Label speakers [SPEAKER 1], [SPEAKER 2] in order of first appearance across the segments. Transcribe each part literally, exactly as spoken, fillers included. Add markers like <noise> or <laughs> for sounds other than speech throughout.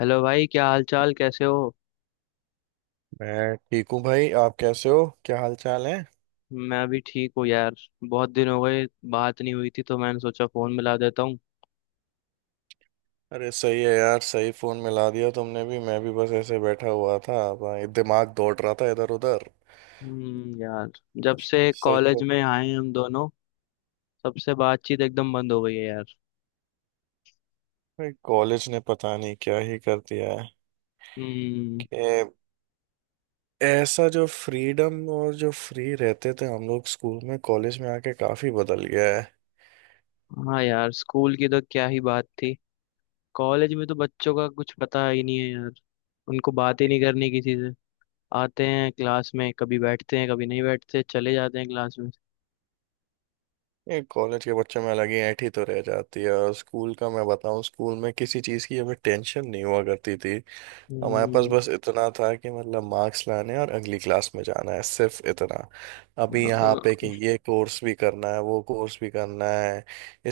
[SPEAKER 1] Hello भाई, क्या हाल चाल, कैसे हो।
[SPEAKER 2] मैं ठीक हूँ भाई। आप कैसे हो? क्या हाल चाल है?
[SPEAKER 1] मैं भी ठीक हूँ यार। बहुत दिन हो गए, बात नहीं हुई थी, तो मैंने सोचा फोन मिला देता हूँ।
[SPEAKER 2] अरे सही है यार। सही फोन मिला दिया तुमने भी। मैं भी बस ऐसे बैठा हुआ था भाई, दिमाग दौड़ रहा था इधर उधर।
[SPEAKER 1] हम्म यार। जब से
[SPEAKER 2] सही
[SPEAKER 1] कॉलेज
[SPEAKER 2] है।
[SPEAKER 1] में आए हैं हम दोनों, तब से बातचीत एकदम बंद हो गई है यार।
[SPEAKER 2] भाई कॉलेज ने पता नहीं क्या ही कर दिया है
[SPEAKER 1] हम्म।
[SPEAKER 2] कि ऐसा जो फ्रीडम और जो फ्री रहते थे हम लोग स्कूल में, कॉलेज में आके काफी बदल गया है।
[SPEAKER 1] हाँ यार, स्कूल की तो क्या ही बात थी। कॉलेज में तो बच्चों का कुछ पता ही नहीं है यार। उनको बात ही नहीं करनी किसी से। आते हैं क्लास में, कभी बैठते हैं कभी नहीं बैठते, चले जाते हैं क्लास में।
[SPEAKER 2] ये कॉलेज के बच्चों में अलग ही ऐंठ ही तो रह जाती है। और स्कूल का मैं बताऊं, स्कूल में किसी चीज़ की हमें टेंशन नहीं हुआ करती थी। हमारे पास
[SPEAKER 1] हम्म।
[SPEAKER 2] बस इतना था कि मतलब मार्क्स लाने और अगली क्लास में जाना है, सिर्फ इतना। अभी
[SPEAKER 1] अ-
[SPEAKER 2] यहाँ पे कि
[SPEAKER 1] अ-
[SPEAKER 2] ये कोर्स भी करना है, वो कोर्स भी करना है।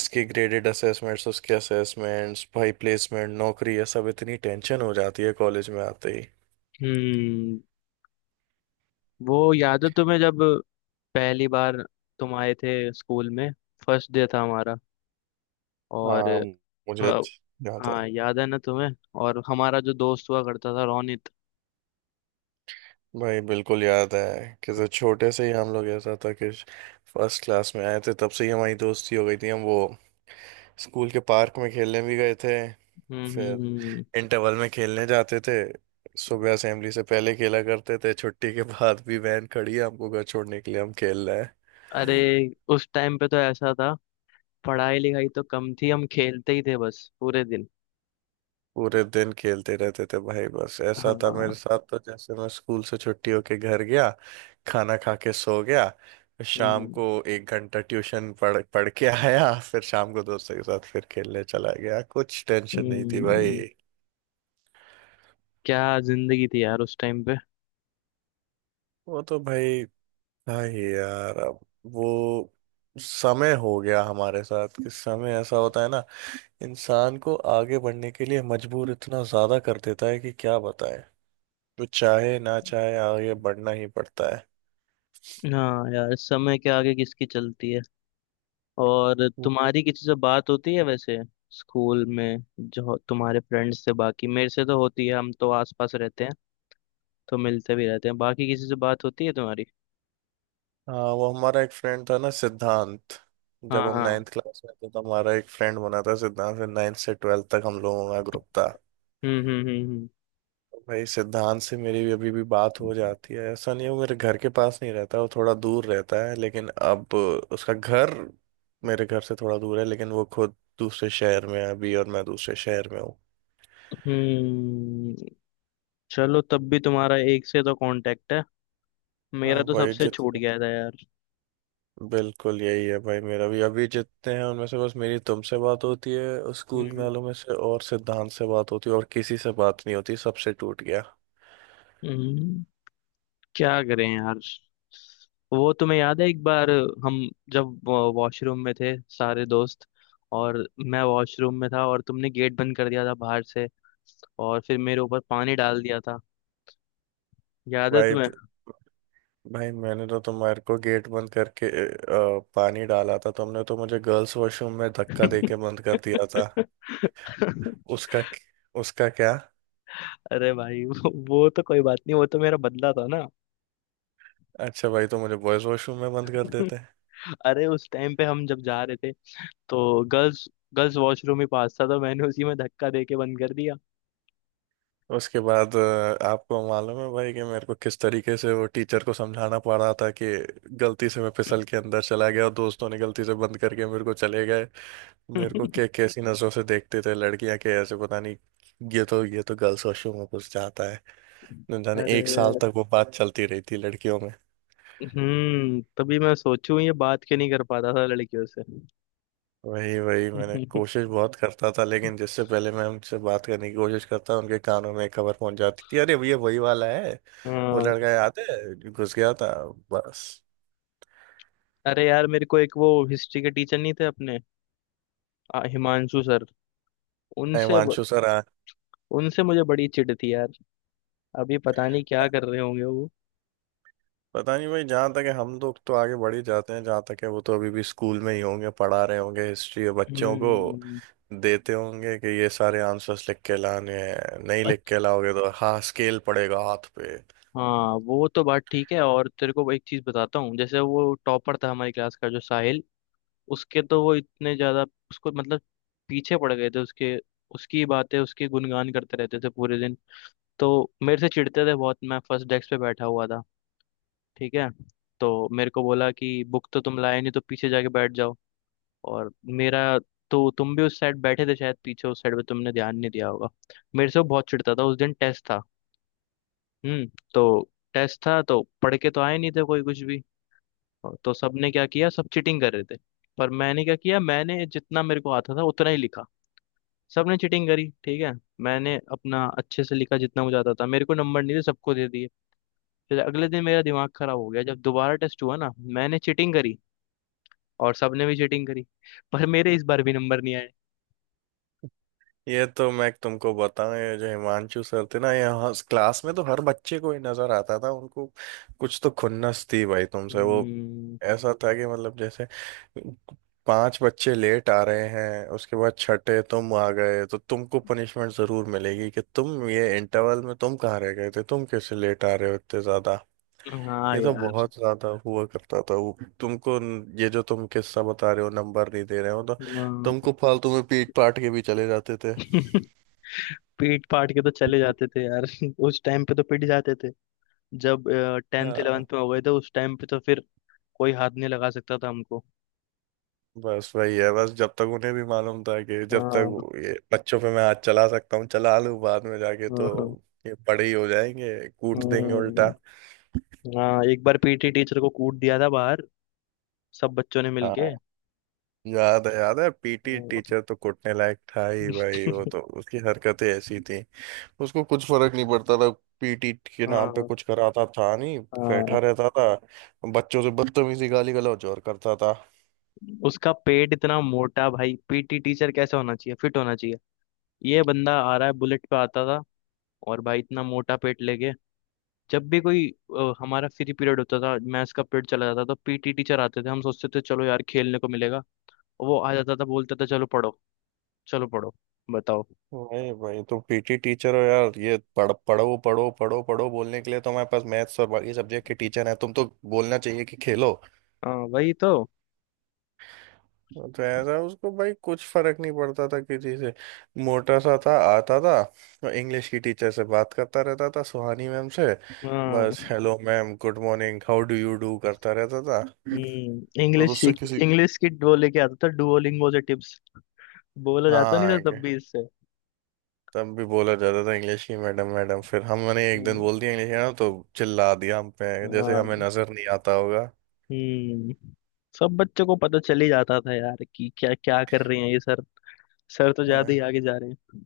[SPEAKER 2] इसके ग्रेडेड असेसमेंट्स, उसके असेसमेंट्स, भाई प्लेसमेंट, नौकरी, ये सब इतनी टेंशन हो जाती है कॉलेज में आते ही।
[SPEAKER 1] हम्म। वो याद है तुम्हें जब पहली बार तुम आए थे स्कूल में, फर्स्ट डे था हमारा, और
[SPEAKER 2] हाँ। मुझे
[SPEAKER 1] हाँ।
[SPEAKER 2] अच्छ- याद है।
[SPEAKER 1] हाँ, याद है ना तुम्हें, और हमारा जो दोस्त हुआ करता था रोनित।
[SPEAKER 2] भाई बिल्कुल याद है कि जब छोटे से ही हम लोग, ऐसा था कि फर्स्ट क्लास में आए थे तब से ही हमारी दोस्ती हो गई थी। हम वो स्कूल के पार्क में खेलने भी गए थे।
[SPEAKER 1] हम्म हम्म
[SPEAKER 2] फिर
[SPEAKER 1] हम्म।
[SPEAKER 2] इंटरवल में खेलने जाते थे, सुबह असेंबली से पहले खेला करते थे, छुट्टी के बाद भी वैन खड़ी है हमको घर छोड़ने के लिए, हम खेल रहे हैं।
[SPEAKER 1] अरे, उस टाइम पे तो ऐसा था, पढ़ाई लिखाई तो कम थी, हम खेलते ही थे बस पूरे दिन।
[SPEAKER 2] पूरे दिन खेलते रहते थे भाई। बस ऐसा था मेरे
[SPEAKER 1] हाँ।
[SPEAKER 2] साथ तो, जैसे मैं स्कूल से छुट्टी होके घर गया, खाना खा के सो गया, फिर शाम
[SPEAKER 1] हम्म।
[SPEAKER 2] को एक घंटा ट्यूशन पढ़ पढ़ के आया, फिर शाम को दोस्तों के साथ फिर खेलने चला गया, कुछ टेंशन नहीं थी
[SPEAKER 1] हम्म।
[SPEAKER 2] भाई।
[SPEAKER 1] क्या जिंदगी थी यार उस टाइम पे।
[SPEAKER 2] वो तो भाई। हाँ यार, अब वो समय हो गया हमारे साथ कि समय ऐसा होता है ना, इंसान को आगे बढ़ने के लिए मजबूर इतना ज्यादा कर देता है कि क्या बताएं। वो चाहे ना चाहे आगे बढ़ना ही पड़ता है।
[SPEAKER 1] हाँ यार, समय के आगे किसकी चलती है। और
[SPEAKER 2] वो-
[SPEAKER 1] तुम्हारी किसी से बात होती है वैसे, स्कूल में जो तुम्हारे फ्रेंड्स से। बाकी मेरे से तो होती है, हम तो आसपास रहते हैं, तो मिलते भी रहते हैं, बाकी किसी से बात होती है तुम्हारी।
[SPEAKER 2] हाँ, वो हमारा एक फ्रेंड था ना, सिद्धांत।
[SPEAKER 1] हाँ
[SPEAKER 2] जब हम
[SPEAKER 1] हाँ।
[SPEAKER 2] नाइन्थ क्लास में थे तो हमारा एक फ्रेंड बना था, सिद्धांत। फिर नाइन्थ से ट्वेल्थ तक हम लोगों का ग्रुप था।
[SPEAKER 1] हम्म हम्म हम्म।
[SPEAKER 2] भाई सिद्धांत से मेरी भी अभी भी बात हो
[SPEAKER 1] हम्म।
[SPEAKER 2] जाती है। ऐसा नहीं है, वो मेरे घर के पास नहीं रहता, वो थोड़ा दूर रहता है। लेकिन अब उसका घर मेरे घर से थोड़ा दूर है, लेकिन वो खुद दूसरे शहर में है अभी और मैं दूसरे शहर में हूँ।
[SPEAKER 1] हम्म, चलो तब भी तुम्हारा एक से तो कांटेक्ट है।
[SPEAKER 2] हाँ
[SPEAKER 1] मेरा तो
[SPEAKER 2] भाई।
[SPEAKER 1] सबसे
[SPEAKER 2] जित
[SPEAKER 1] छूट गया था यार।
[SPEAKER 2] बिल्कुल यही है भाई। मेरा भी अभी जितने हैं उनमें से बस मेरी तुमसे बात होती है स्कूल
[SPEAKER 1] हम्म।
[SPEAKER 2] वालों में से, और सिद्धांत से बात होती है, और किसी से बात नहीं होती। सबसे टूट गया।
[SPEAKER 1] हम्म। क्या करें यार। वो तुम्हें याद है एक बार हम जब वॉशरूम में थे सारे दोस्त, और मैं वॉशरूम में था और तुमने गेट बंद कर दिया था बाहर से, और फिर मेरे ऊपर पानी डाल दिया था। याद है
[SPEAKER 2] भाई
[SPEAKER 1] तुम्हें।
[SPEAKER 2] भाई मैंने तो तुम्हारे को गेट बंद करके अ, पानी डाला था। तुमने तो मुझे गर्ल्स वॉशरूम में धक्का दे के बंद कर दिया था।
[SPEAKER 1] <laughs>
[SPEAKER 2] उसका उसका क्या?
[SPEAKER 1] अरे भाई, वो वो तो कोई बात नहीं, वो तो मेरा बदला था ना।
[SPEAKER 2] अच्छा भाई, तो मुझे बॉयज वॉशरूम में बंद कर
[SPEAKER 1] <laughs>
[SPEAKER 2] देते।
[SPEAKER 1] अरे, उस टाइम पे हम जब जा रहे थे तो गर्ल्स गर्ल्स वॉशरूम ही पास था, तो मैंने उसी में धक्का दे के बंद कर दिया।
[SPEAKER 2] उसके बाद अ, आपको मालूम है भाई कि मेरे को किस तरीके से वो टीचर को समझाना पड़ रहा था कि गलती से मैं फिसल के अंदर चला गया और दोस्तों ने गलती से बंद करके मेरे को चले गए। मेरे को के
[SPEAKER 1] <laughs>
[SPEAKER 2] कैसी नजरों से देखते थे लड़कियां, के ऐसे पता नहीं। ये तो ये तो गर्ल्स वॉशरूम में घुस जाता है। न जाने एक साल
[SPEAKER 1] अरे।
[SPEAKER 2] तक वो बात चलती रही थी लड़कियों में।
[SPEAKER 1] हम्म, तभी मैं सोचूं ये बात क्यों नहीं कर पाता था लड़कियों से।
[SPEAKER 2] वही वही मैंने
[SPEAKER 1] <laughs>
[SPEAKER 2] कोशिश बहुत करता था, लेकिन जिससे पहले मैं उनसे बात करने की कोशिश करता उनके कानों में खबर पहुंच जाती थी, अरे भैया वही वाला है। वो
[SPEAKER 1] हाँ।
[SPEAKER 2] लड़का याद है जो घुस गया था, बस।
[SPEAKER 1] अरे यार, मेरे को एक, वो हिस्ट्री के टीचर नहीं थे अपने, आ, हिमांशु सर, उनसे ब-
[SPEAKER 2] हिमांशु सर आ
[SPEAKER 1] उनसे मुझे बड़ी चिढ़ थी यार। अभी पता नहीं क्या कर रहे होंगे वो।
[SPEAKER 2] पता नहीं भाई, जहाँ तक है हम लोग तो आगे बढ़ ही जाते हैं, जहाँ तक है वो तो अभी भी स्कूल में ही होंगे पढ़ा रहे होंगे हिस्ट्री बच्चों को।
[SPEAKER 1] हम्म।
[SPEAKER 2] देते होंगे कि ये सारे आंसर्स लिख के लाने हैं, नहीं लिख के
[SPEAKER 1] अच्छ-
[SPEAKER 2] लाओगे तो हाँ, स्केल पड़ेगा हाथ पे।
[SPEAKER 1] हाँ वो तो बात ठीक है, और तेरे को एक चीज बताता हूँ। जैसे वो टॉपर था हमारी क्लास का, जो साहिल, उसके तो वो इतने ज्यादा, उसको मतलब पीछे पड़ गए थे उसके। उसकी बातें, उसके गुणगान करते रहते थे पूरे दिन। तो मेरे से चिढ़ते थे बहुत। मैं फर्स्ट डेस्क पे बैठा हुआ था, ठीक है, तो मेरे को बोला कि बुक तो तुम लाए नहीं, तो पीछे जाके बैठ जाओ। और मेरा, तो तुम भी उस साइड बैठे थे शायद पीछे, उस साइड पे तुमने ध्यान नहीं दिया होगा। मेरे से वो बहुत चिढ़ता था। उस दिन टेस्ट था। हम्म। तो टेस्ट था तो पढ़ के तो आए नहीं थे कोई कुछ भी, और तो सबने क्या किया, सब चीटिंग कर रहे थे। पर मैंने क्या किया, मैंने जितना मेरे को आता था उतना ही लिखा। सबने चीटिंग करी, ठीक है, मैंने अपना अच्छे से लिखा जितना मुझे आता था, मेरे को नंबर नहीं थे, सबको दे दिए। फिर अगले दिन मेरा दिमाग खराब हो गया, जब दोबारा टेस्ट हुआ ना, मैंने चीटिंग करी, और सबने भी चीटिंग करी, पर मेरे इस बार भी नंबर नहीं आए।
[SPEAKER 2] ये तो मैं तुमको बताऊं, ये जो हिमांशु सर थे ना, यहाँ क्लास में तो हर बच्चे को ही नजर आता था। उनको कुछ तो खुन्नस थी भाई तुमसे वो।
[SPEAKER 1] हम्म,
[SPEAKER 2] ऐसा था कि मतलब जैसे पांच बच्चे लेट आ रहे हैं, उसके बाद छठे तुम आ गए तो तुमको पनिशमेंट जरूर मिलेगी कि तुम ये इंटरवल में तुम कहाँ रह गए थे, तुम कैसे लेट आ रहे हो इतने ज्यादा।
[SPEAKER 1] हाँ
[SPEAKER 2] ये तो
[SPEAKER 1] यार।
[SPEAKER 2] बहुत ज्यादा हुआ करता था। वो तुमको न- ये जो तुम किस्सा बता रहे हो नंबर नहीं दे रहे हो तो
[SPEAKER 1] हाँ।
[SPEAKER 2] तुमको फालतू में पीट पाट के भी चले जाते थे।
[SPEAKER 1] <laughs> पीट पाट के तो चले जाते थे यार। <laughs> उस टाइम पे तो पिट जाते थे, जब टेंथ
[SPEAKER 2] हाँ,
[SPEAKER 1] इलेवेंथ में हो गए थे उस टाइम पे तो फिर कोई हाथ नहीं लगा सकता था हमको।
[SPEAKER 2] बस वही है। बस जब तक उन्हें भी मालूम था कि जब
[SPEAKER 1] हाँ
[SPEAKER 2] तक ये बच्चों पे मैं हाथ चला सकता हूँ चला लूँ, बाद में जाके
[SPEAKER 1] हाँ।
[SPEAKER 2] तो
[SPEAKER 1] हाँ।
[SPEAKER 2] ये बड़े ही हो जाएंगे, कूट देंगे उल्टा।
[SPEAKER 1] हम्म, हाँ, एक बार पीटी टीचर को कूट दिया था बाहर, सब बच्चों ने मिलके।
[SPEAKER 2] हाँ। याद है, याद है, पीटी
[SPEAKER 1] हाँ।
[SPEAKER 2] टीचर तो कूटने लायक था ही भाई, वो
[SPEAKER 1] <laughs>
[SPEAKER 2] तो उसकी हरकतें ऐसी थी। उसको कुछ फर्क नहीं पड़ता था। पीटी के नाम पे
[SPEAKER 1] हाँ
[SPEAKER 2] कुछ कराता था नहीं,
[SPEAKER 1] हाँ।
[SPEAKER 2] बैठा रहता था, बच्चों से बदतमीजी गाली गलौज और करता था।
[SPEAKER 1] उसका पेट इतना मोटा, भाई पीटी टीचर कैसा होना चाहिए, फिट होना चाहिए। ये बंदा आ रहा है बुलेट पे आता था, और भाई इतना मोटा पेट लेके। जब भी कोई, अ, हमारा फ्री पीरियड होता था, मैथ्स का पीरियड चला जाता था, तो पीटी टीचर आते थे, हम सोचते थे चलो यार खेलने को मिलेगा, और वो आ जाता था, बोलता था चलो पढ़ो, चलो पढ़ो, बताओ।
[SPEAKER 2] नहीं भाई, तुम पीटी टीचर हो यार, ये पढ़ पढ़ो पढ़ो पढ़ो पढ़ो बोलने के लिए तो हमारे पास मैथ्स और बाकी सब्जेक्ट के टीचर हैं। तुम तो बोलना चाहिए कि खेलो।
[SPEAKER 1] हाँ वही तो।
[SPEAKER 2] तो ऐसा उसको भाई कुछ फर्क नहीं पड़ता था किसी से। मोटा सा था, आता था और इंग्लिश की टीचर से बात करता रहता था, सुहानी मैम से।
[SPEAKER 1] हाँ,
[SPEAKER 2] बस hello ma'am, good morning, how do you do करता रहता था।
[SPEAKER 1] हम्म,
[SPEAKER 2] और
[SPEAKER 1] इंग्लिश
[SPEAKER 2] उससे
[SPEAKER 1] सीख,
[SPEAKER 2] किसी।
[SPEAKER 1] इंग्लिश की वो लेके आता था डुओलिंगो से टिप्स, बोला जाता नहीं था
[SPEAKER 2] हाँ।
[SPEAKER 1] तब भी इससे।
[SPEAKER 2] तब भी बोला जाता था इंग्लिश की मैडम मैडम, फिर हमने एक दिन
[SPEAKER 1] हम्म,
[SPEAKER 2] बोल दिया इंग्लिश मैडम तो चिल्ला दिया हम पे, जैसे हमें
[SPEAKER 1] हाँ।
[SPEAKER 2] नजर नहीं आता होगा।
[SPEAKER 1] हम्म। सब बच्चों को पता चल ही जाता था यार, कि क्या क्या कर रहे हैं ये सर, सर तो ज्यादा
[SPEAKER 2] हाँ,
[SPEAKER 1] ही आगे जा रहे हैं।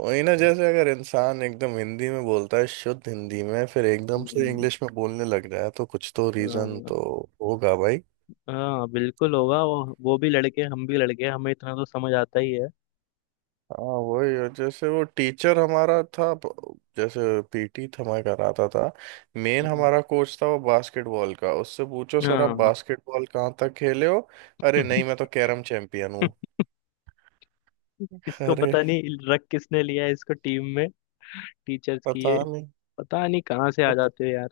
[SPEAKER 2] वही ना, जैसे अगर इंसान एकदम हिंदी में बोलता है शुद्ध हिंदी में, फिर एकदम से
[SPEAKER 1] हम्म।
[SPEAKER 2] इंग्लिश में बोलने लग जाए तो कुछ तो रीजन
[SPEAKER 1] हाँ।
[SPEAKER 2] तो होगा भाई।
[SPEAKER 1] हाँ, बिल्कुल होगा। वो वो भी लड़के, हम भी लड़के, हमें इतना तो समझ आता ही है।
[SPEAKER 2] हाँ वही। और जैसे वो टीचर हमारा था ब- जैसे, पीटी हमारा कराता था, मेन
[SPEAKER 1] हम्म,
[SPEAKER 2] हमारा कोच था वो बास्केटबॉल का, उससे पूछो सर आप
[SPEAKER 1] हाँ।
[SPEAKER 2] बास्केटबॉल कहाँ तक खेले हो? अरे नहीं, मैं तो
[SPEAKER 1] <laughs>
[SPEAKER 2] कैरम चैंपियन हूँ। <laughs>
[SPEAKER 1] इसको
[SPEAKER 2] अरे
[SPEAKER 1] पता नहीं, रख किसने लिया है इसको टीम में, टीचर्स की
[SPEAKER 2] पता
[SPEAKER 1] ये,
[SPEAKER 2] नहीं,
[SPEAKER 1] पता नहीं कहाँ से आ
[SPEAKER 2] कुछ
[SPEAKER 1] जाते हो यार।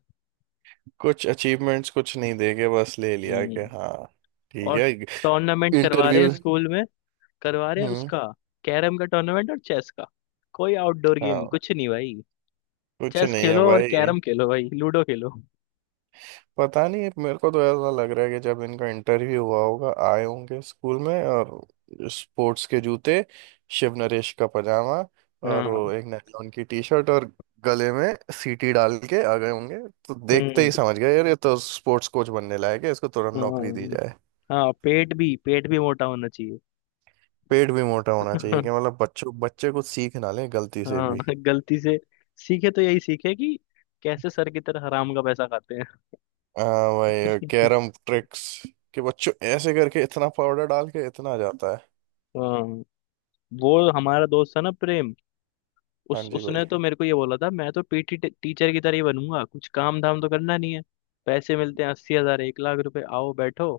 [SPEAKER 2] कुछ अचीवमेंट्स कुछ नहीं देखे बस ले लिया कि
[SPEAKER 1] हम्म।
[SPEAKER 2] हाँ, ठीक
[SPEAKER 1] और
[SPEAKER 2] है।
[SPEAKER 1] टूर्नामेंट करवा रहे हैं
[SPEAKER 2] इंटरव्यू अच्छा।
[SPEAKER 1] स्कूल में, करवा रहे हैं
[SPEAKER 2] हम्म।
[SPEAKER 1] उसका, कैरम का टूर्नामेंट और चेस का, कोई आउटडोर गेम
[SPEAKER 2] हाँ।
[SPEAKER 1] कुछ नहीं भाई।
[SPEAKER 2] कुछ
[SPEAKER 1] चेस
[SPEAKER 2] नहीं है
[SPEAKER 1] खेलो और
[SPEAKER 2] भाई।
[SPEAKER 1] कैरम खेलो भाई, लूडो खेलो।
[SPEAKER 2] पता नहीं, मेरे को तो ऐसा लग रहा है कि जब इनका इंटरव्यू हुआ होगा, आए होंगे स्कूल में और स्पोर्ट्स के जूते, शिव नरेश का पजामा, और
[SPEAKER 1] हाँ।
[SPEAKER 2] वो एक नायलॉन की टी शर्ट, और गले में सीटी डाल के आ गए होंगे, तो देखते ही
[SPEAKER 1] हम्म।
[SPEAKER 2] समझ गए यार ये तो स्पोर्ट्स कोच बनने लायक है, इसको तुरंत नौकरी दी
[SPEAKER 1] हाँ।
[SPEAKER 2] जाए।
[SPEAKER 1] हाँ पेट भी पेट भी मोटा होना चाहिए।
[SPEAKER 2] पेट भी मोटा होना चाहिए, कि मतलब
[SPEAKER 1] <laughs>
[SPEAKER 2] बच्चों बच्चे कुछ सीख ना ले गलती से
[SPEAKER 1] हाँ,
[SPEAKER 2] भी।
[SPEAKER 1] गलती से सीखे तो यही सीखे, कि कैसे सर की तरह हराम का पैसा खाते हैं।
[SPEAKER 2] हाँ भाई, कैरम ट्रिक्स, कि बच्चों ऐसे करके इतना पाउडर डाल के इतना जाता है।
[SPEAKER 1] <laughs> हाँ। वो हमारा दोस्त था ना प्रेम,
[SPEAKER 2] हाँ
[SPEAKER 1] उस
[SPEAKER 2] जी भाई।
[SPEAKER 1] उसने तो मेरे को ये बोला था, मैं तो पीटी टीचर की तरह ही बनूंगा, कुछ काम धाम तो करना नहीं है, पैसे मिलते हैं अस्सी हजार एक लाख रुपए, आओ बैठो,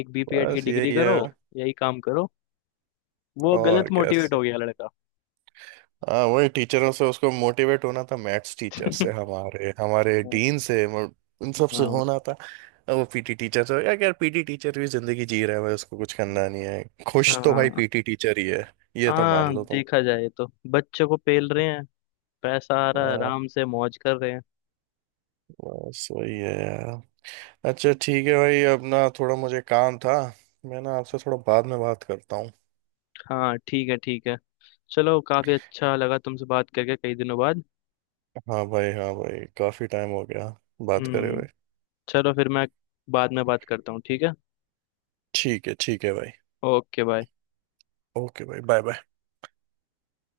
[SPEAKER 1] एक बी पी एड की
[SPEAKER 2] बस
[SPEAKER 1] डिग्री
[SPEAKER 2] यही है।
[SPEAKER 1] करो, यही काम करो, वो
[SPEAKER 2] और
[SPEAKER 1] गलत मोटिवेट
[SPEAKER 2] कैसे।
[SPEAKER 1] हो गया लड़का।
[SPEAKER 2] हाँ वही, टीचरों से उसको मोटिवेट होना था, मैथ्स टीचर से, हमारे हमारे
[SPEAKER 1] हाँ
[SPEAKER 2] डीन से, मतलब इन सब से
[SPEAKER 1] हाँ।
[SPEAKER 2] होना था। अब वो पीटी टीचर से। यार यार पीटी टीचर भी जिंदगी जी रहा है भाई, उसको कुछ करना नहीं है, खुश तो भाई
[SPEAKER 1] हाँ।
[SPEAKER 2] पीटी टीचर ही है, ये तो मान
[SPEAKER 1] हाँ
[SPEAKER 2] लो तुम।
[SPEAKER 1] देखा जाए तो बच्चे को पेल रहे हैं, पैसा आ रहा है,
[SPEAKER 2] हाँ,
[SPEAKER 1] आराम से मौज कर रहे हैं।
[SPEAKER 2] बस वही है यार। अच्छा ठीक है भाई, अब ना थोड़ा मुझे काम था, मैं ना आपसे थोड़ा बाद में बात करता हूँ।
[SPEAKER 1] हाँ ठीक है, ठीक है, चलो काफी अच्छा लगा तुमसे बात करके कई दिनों बाद।
[SPEAKER 2] हाँ भाई, हाँ भाई, काफ़ी टाइम हो गया बात करे
[SPEAKER 1] हम्म,
[SPEAKER 2] हुए।
[SPEAKER 1] चलो, फिर मैं बाद में बात करता हूँ, ठीक है,
[SPEAKER 2] ठीक है, ठीक है भाई।
[SPEAKER 1] Okay bye.
[SPEAKER 2] ओके भाई। Bye bye.